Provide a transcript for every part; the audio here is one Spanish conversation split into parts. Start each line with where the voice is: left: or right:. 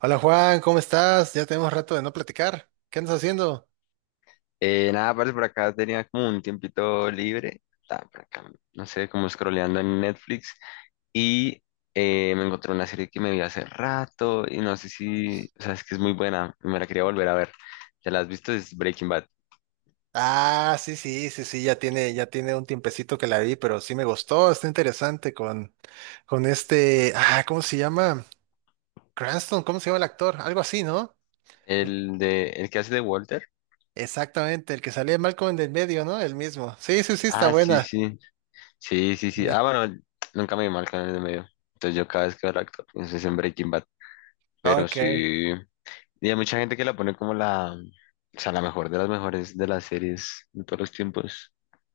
right: Hola Juan, ¿cómo estás? Ya tenemos rato de no platicar. ¿Qué andas haciendo?
left: Nada, parce, por acá tenía como un tiempito libre, estaba por acá, no sé, como scrolleando en Netflix y me encontré una serie que me vi hace rato y no sé si, o sea, es que es muy buena, y me la quería volver a ver. ¿Ya la has visto? Es Breaking Bad.
right: Ah, sí, sí, sí, sí, ya tiene un tiempecito que la vi, pero sí me gustó, está interesante con este, ¿cómo se llama? Cranston, ¿cómo se llama el actor? Algo así, ¿no? El-
left: El que hace de Walter.
right: Exactamente, el que salía mal con el medio, ¿no? El mismo. Sí, sí, sí, está
left: Ah, sí,
right: buena.
left: sí, sí, sí, sí.
right: Sí.
left: Ah, bueno, nunca me vi mal canal de medio. Entonces yo cada vez que veo al actor, pienso es en Breaking Bad, pero
right: Ok.
left: sí. Y hay mucha gente que la pone como la, o sea, la mejor de las mejores de las series de todos los tiempos.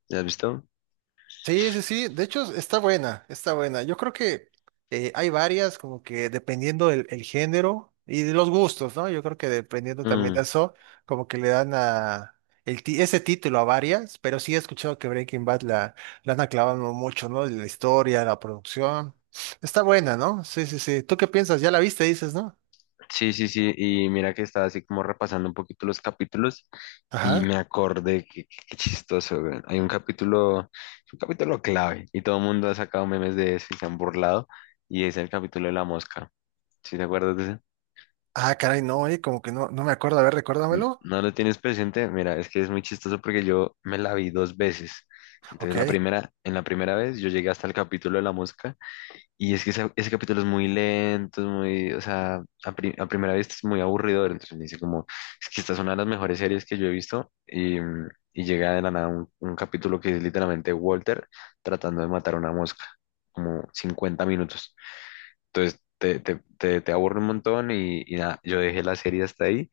left: ¿Ya has visto?
right: Sí, sí, sí. De hecho, está buena, está buena. Yo creo que hay varias, como que dependiendo del el género y de los gustos, ¿no? Yo creo que dependiendo también de
left: Mm,
right: eso, como que le dan a el ese título a varias, pero sí he escuchado que Breaking Bad la han aclavado mucho, ¿no? La historia, la producción. Está buena, ¿no? Sí, sí, sí. ¿Tú qué piensas? Ya la viste, dices, ¿no?
left: sí, sí, sí. Y mira que estaba así como repasando un poquito los capítulos y
right: Ajá.
left: me acordé que qué chistoso, güey. Hay un capítulo clave y todo el mundo ha sacado memes de eso y se han burlado y es el capítulo de la mosca. ¿Sí te acuerdas de ese?
right: Ah, caray, no, como que no, no me acuerdo. A ver, recuérdamelo.
left: ¿No lo tienes presente? Mira, es que es muy chistoso porque yo me la vi dos veces. Entonces
right: Ok.
left: en la primera vez yo llegué hasta el capítulo de la mosca. Y es que ese capítulo es muy lento, es muy, o sea, a primera vista es muy aburridor. Entonces me dice como, es que esta es una de las mejores series que yo he visto. Y llega de la nada un, capítulo que es literalmente Walter tratando de matar a una mosca, como 50 minutos. Entonces te aburre un montón y nada, yo dejé la serie hasta ahí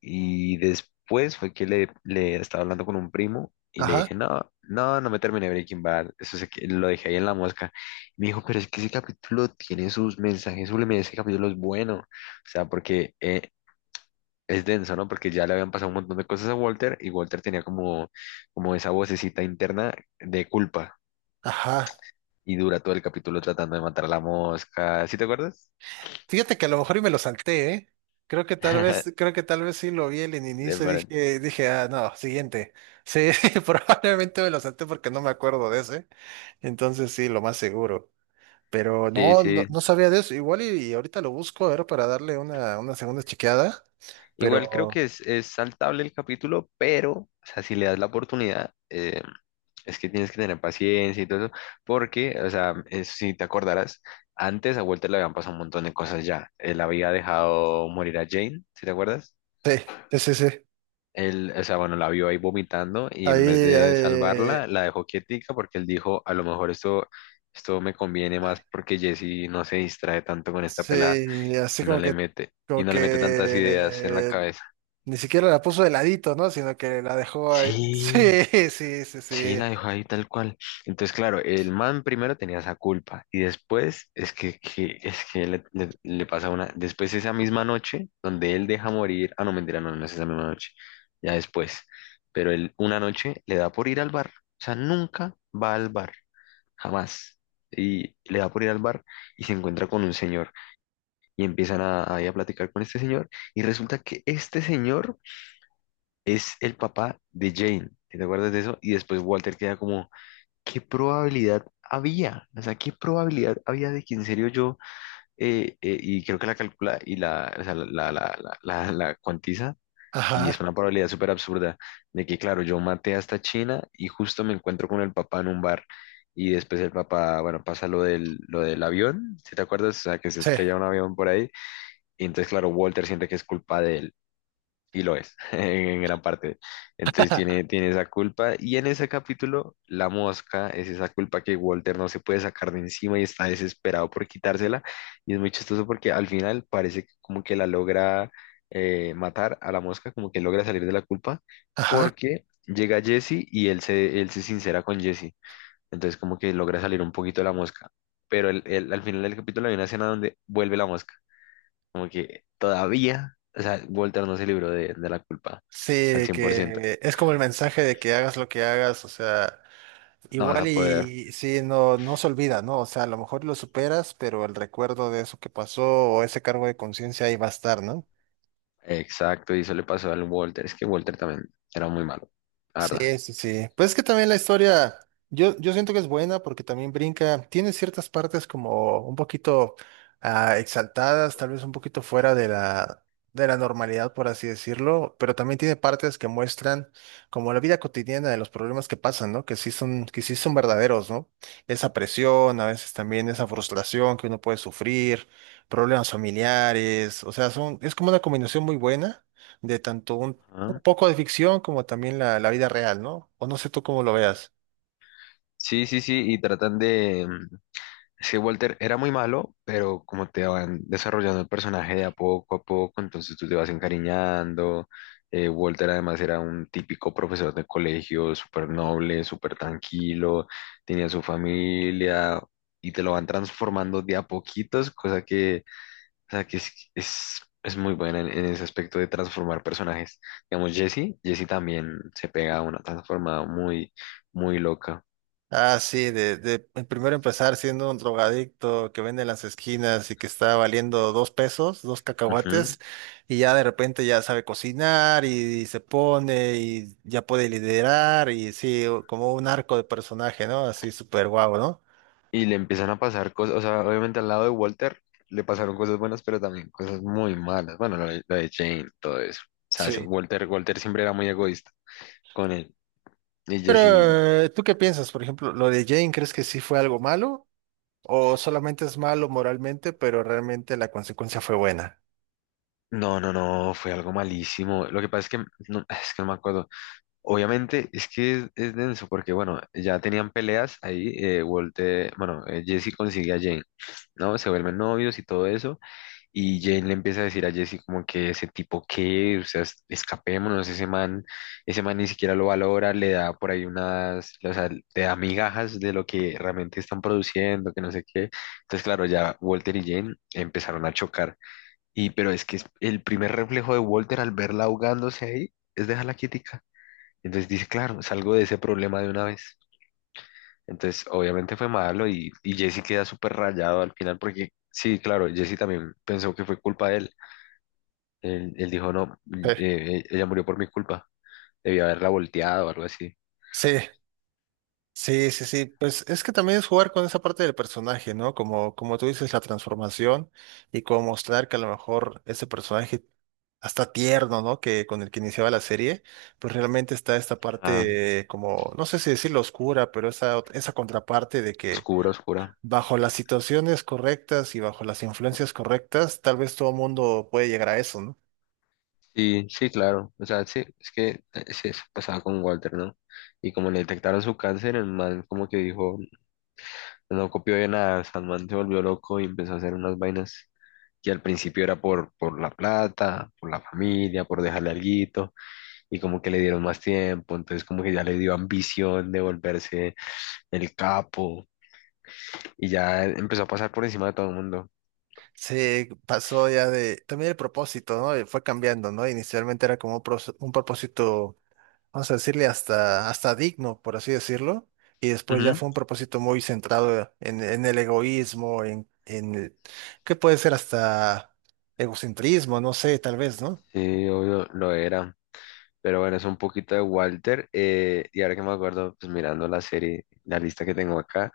left: y después fue que le estaba hablando con un primo y le
right: Ajá.
left: dije, no, no, no me terminé Breaking Bad, eso lo dejé ahí en la mosca. Y me dijo, pero es que ese capítulo tiene sus mensajes subliminales, ese capítulo es bueno, o sea, porque es denso, ¿no? Porque ya le habían pasado un montón de cosas a Walter y Walter tenía como esa vocecita interna de culpa.
right: Ajá.
left: Y dura todo el capítulo tratando de matar a la mosca. ¿Sí te acuerdas?
right: Fíjate que a lo mejor y me lo salté, ¿eh? Creo que tal vez, creo que tal vez sí lo vi en el
left: De
right: inicio y
left: verdad.
right: dije, ah, no, siguiente. Sí, probablemente me lo salté porque no me acuerdo de ese. Entonces sí, lo más seguro. Pero
left: Sí,
right: no, no,
left: sí.
right: no sabía de eso. Igual y ahorita lo busco, era para darle una segunda chequeada.
left: Igual creo
right: Pero
left: que es saltable el capítulo, pero, o sea, si le das la oportunidad, es que tienes que tener paciencia y todo eso, porque, o sea, es- si te acordarás, antes a Walter le habían pasado un montón de cosas ya. Él había dejado morir a Jane, ¿si te acuerdas?
right: sí, sí, sí, sí.
left: Él, o sea, bueno, la vio ahí vomitando y
right: Ahí,
left: en vez de salvarla, la dejó quietica porque él dijo, a lo mejor esto me conviene más porque Jesse no se distrae tanto con esta pelada
right: sí, así
left: y no le mete, y
right: como
left: no le mete tantas ideas en la
right: que
left: cabeza.
right: Ni siquiera la puso de ladito, ¿no? Sino que la dejó ahí. Sí,
left: Sí,
right: sí, sí,
left: sí,
right: sí.
left: la dejó ahí tal cual. Entonces, claro, el man primero tenía esa culpa y después es que, es que le pasa una, después esa misma noche donde él deja morir, ah, no, mentira, no, no es esa misma noche, ya después, pero él una noche le da por ir al bar, o sea, nunca va al bar, jamás. Y le da por ir al bar y se encuentra con un señor y empiezan a, ahí a platicar con este señor y resulta que este señor es el papá de Jane, ¿te acuerdas de eso? Y después Walter queda como, ¿qué probabilidad había? O sea, ¿qué probabilidad había de que en serio yo, y creo que la calcula y la, o sea, la, la cuantiza, y es
right: Ajá,
left: una probabilidad súper absurda, de que, claro, yo maté a esta china y justo me encuentro con el papá en un bar. Y después el papá, bueno, pasa lo del, avión, ¿si te acuerdas? O sea, que se
right: sí.
left: estrella un avión por ahí. Y entonces, claro, Walter siente que es culpa de él y lo es, en gran parte. Entonces tiene, tiene esa culpa. Y en ese capítulo, la mosca es esa culpa que Walter no se puede sacar de encima y está desesperado por quitársela. Y es muy chistoso porque al final parece que como que la logra matar a la mosca, como que logra salir de la culpa,
right: Ajá.
left: porque llega Jesse y él se sincera con Jesse. Entonces como que logra salir un poquito de la mosca. Pero al final del capítulo hay una escena donde vuelve la mosca como que todavía, o sea, Voltaire no se libró de, la culpa
right: Sí,
left: al
right: de
left: 100%.
right: que es como el mensaje de que hagas lo que hagas, o sea,
left: No vas a
right: igual
left: poder.
right: y sí, no, no se olvida, ¿no? O sea, a lo mejor lo superas, pero el recuerdo de eso que pasó o ese cargo de conciencia ahí va a estar, ¿no?
left: Exacto, y eso le pasó al Walter. Es que Walter también era muy malo, la
right: Sí,
left: verdad.
right: sí, sí. Pues es que también la historia, yo siento que es buena porque también brinca, tiene ciertas partes como un poquito exaltadas, tal vez un poquito fuera de la normalidad, por así decirlo, pero también tiene partes que muestran como la vida cotidiana de los problemas que pasan, ¿no? Que sí son verdaderos, ¿no? Esa presión, a veces también esa frustración que uno puede sufrir, problemas familiares, o sea, son, es como una combinación muy buena de tanto un
left: Ajá.
right: poco de ficción, como también la vida real, ¿no? O no sé tú cómo lo veas.
left: Sí, sí, sí, sí, Walter era muy malo, pero como te van desarrollando el personaje de a poco, entonces tú te vas encariñando. Walter además era un típico profesor de colegio, súper noble, súper tranquilo, tenía su familia y te lo van transformando de a poquitos, cosa que, o sea, que es muy buena en, ese aspecto de transformar personajes. Digamos, Jesse, Jesse también se pega a una transformada muy, muy loca.
right: Ah, sí, de primero empezar siendo un drogadicto que vende en las esquinas y que está valiendo dos pesos, dos
left: Ujú.
right: cacahuates, y ya de repente ya sabe cocinar y, se pone y ya puede liderar y sí, como un arco de personaje, ¿no? Así súper guau, ¿no?
left: Y le empiezan a pasar cosas, o sea, obviamente al lado de Walter le pasaron cosas buenas, pero también cosas muy malas. Bueno, la de Jane, todo eso. O sea, se-
right: Sí.
left: Walter, Walter siempre era muy egoísta con él. Y
right: Pero,
left: Jesse,
right: ¿tú qué piensas? Por ejemplo, lo de Jane, ¿crees que sí fue algo malo? ¿O solamente es malo moralmente, pero realmente la consecuencia fue buena?
left: no, no, no, fue algo malísimo. Lo que pasa es que no, es que no me acuerdo. Obviamente es que es denso porque, bueno, ya tenían peleas ahí. Walter, bueno, Jesse consigue a Jane, ¿no? Se vuelven novios y todo eso. Y Jane le empieza a decir a Jesse como que ese tipo qué, o sea, escapémonos, ese man ni siquiera lo valora, le da por ahí unas, o sea, le da migajas de lo que realmente están produciendo, que no sé qué. Entonces, claro, ya Walter y Jane empezaron a chocar. Y, pero es que el primer reflejo de Walter al verla ahogándose ahí es dejarla quietica. Entonces dice, claro, salgo de ese problema de una vez. Entonces, obviamente fue malo y Jesse queda súper rayado al final porque, sí, claro, Jesse también pensó que fue culpa de él. Él dijo, no, ella murió por mi culpa. Debía haberla volteado o algo así.
right: Sí, sí, sí, sí. Pues es que también es jugar con esa parte del personaje, ¿no? Como, como tú dices, la transformación y como mostrar que a lo mejor ese personaje hasta tierno, ¿no? Que con el que iniciaba la serie, pues realmente está esta
left: Ah,
right: parte como, no sé si decirlo oscura, pero esa, esa contraparte de que
left: oscura, oscura.
right: bajo las situaciones correctas y bajo las influencias correctas, tal vez todo mundo puede llegar a eso, ¿no?
left: Sí, sí, claro. O sea, sí, es que sí, eso pasaba con Walter, ¿no? Y como le detectaron su cáncer, el man como que dijo, no copió de nada. O sea, el man se volvió loco y empezó a hacer unas vainas que al principio era por, la plata, por la familia, por dejarle alguito, y como que le dieron más tiempo, entonces como que ya le dio ambición de volverse el capo, y ya empezó a pasar por encima de todo el mundo.
right: Se pasó ya de, también el propósito, ¿no? Fue cambiando, ¿no? Inicialmente era como un un propósito vamos a decirle, hasta, hasta digno, por así decirlo, y después ya
left: Ujú.
right: fue un propósito muy centrado en el egoísmo, en el— que puede ser hasta egocentrismo, no sé, tal vez, ¿no?
left: Sí, obvio, lo era. Pero bueno, es un poquito de Walter. Y ahora que me acuerdo, pues mirando la serie, la lista que tengo acá,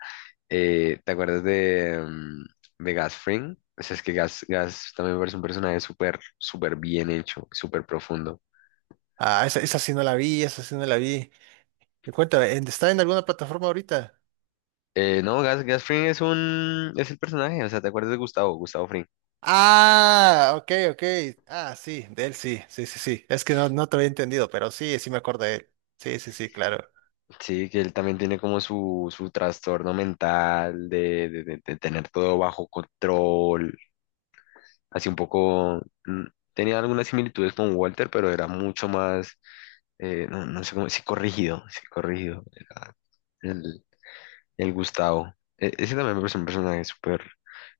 left: ¿te acuerdas de, de Gus Fring? O sea, es que Gas Gas también me parece un personaje súper, súper bien hecho, súper profundo.
right: Ah, esa sí no la vi, esa sí no la vi. Y cuéntame, ¿está en alguna plataforma ahorita?
left: No, Gas Gas Fring es el personaje, o sea, ¿te acuerdas de Gustavo, Gustavo Fring?
right: Ah, ok, ok. Ah, sí, de él sí, sí, sí, sí. Es que no, no te había entendido, pero sí, sí me acuerdo de él. Sí, sí, sí, claro.
left: Sí, que él también tiene como su trastorno mental de, de tener todo bajo control así un poco, mm, tenía algunas similitudes con Walter, pero era mucho más, no, no sé cómo, sí corrigido era el, el Gustavo. Ese también me parece un personaje súper,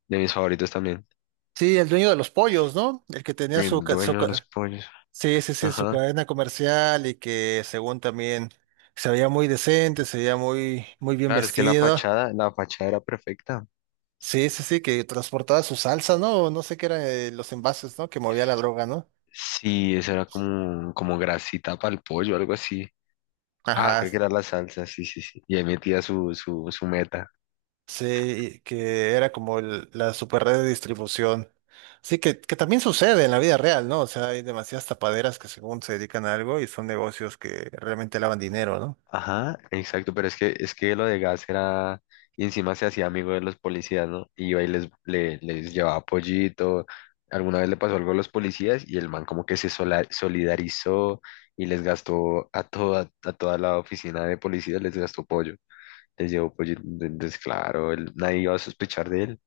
left: de mis favoritos también,
right: Sí, el dueño de los pollos, ¿no? El que tenía su,
left: el
right: ca- su,
left: dueño de los
right: ca-
left: pollos,
right: Sí, sí, sí, su
left: ajá.
right: cadena comercial y que según también se veía muy decente, se veía muy, muy bien
left: Claro, es que
right: vestido.
left: la fachada era perfecta.
right: Sí, sí, sí, que transportaba su salsa, ¿no? O no sé qué eran los envases, ¿no? Que movía la droga, ¿no?
left: Sí, esa era como grasita para el pollo, algo así. Ah,
right: Ajá,
left: creo que era la salsa, sí, sí, sí. Y ahí metía su, su meta.
right: sí, que era como la super red de distribución. Sí, que también sucede en la vida real, ¿no? O sea, hay demasiadas tapaderas que según se dedican a algo y son negocios que realmente lavan dinero, ¿no?
left: Ajá, exacto, pero es que, lo de gas era, y encima se hacía amigo de los policías, ¿no? Y iba y les llevaba pollito, alguna vez le pasó algo a los policías y el man como que se solidarizó y les gastó a toda la oficina de policías, les gastó pollo, les llevó pollito, entonces claro, nadie iba a sospechar de él,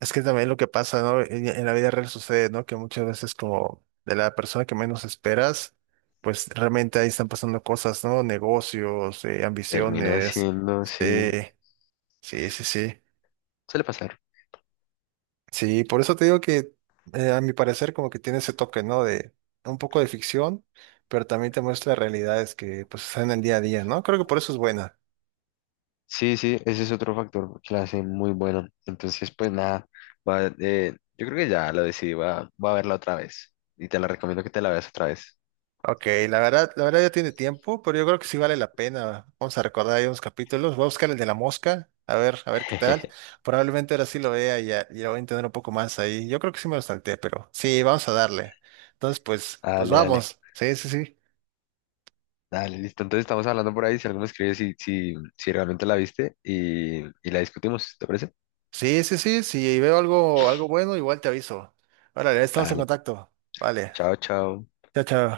right: Es que también lo que pasa, ¿no? En la vida real sucede, ¿no? Que muchas veces como de la persona que menos esperas, pues realmente ahí están pasando cosas, ¿no? Negocios,
left: termina
right: ambiciones.
left: siendo, sí,
right: eh, sí, sí, sí.
left: suele pasar.
right: Sí, por eso te digo que a mi parecer como que tiene ese toque, ¿no? De un poco de ficción, pero también te muestra realidades que pues están en el día a día, ¿no? Creo que por eso es buena.
left: Sí, sí, ese es otro factor que la hace muy buena. Entonces, pues nada, va, yo creo que ya lo decidí, va, va a verla otra vez. Y te la recomiendo que te la veas otra vez.
right: Ok, la verdad ya tiene tiempo, pero yo creo que sí vale la pena. Vamos a recordar ahí unos capítulos. Voy a buscar el de la mosca, a ver qué tal. Probablemente ahora sí lo vea y ya, ya voy a entender un poco más ahí. Yo creo que sí me lo salté, pero sí, vamos a darle. Entonces, pues, pues
left: Dale, dale,
right: vamos. Sí, sí, sí.
left: dale, listo. Entonces estamos hablando por ahí, si alguno escribe si realmente la viste y la discutimos, ¿te parece?
right: Sí, sí, sí. Si veo algo, algo bueno, igual te aviso. Órale, estamos en
left: Dale,
right: contacto. Vale.
left: chao, chao.
right: Chao, chao.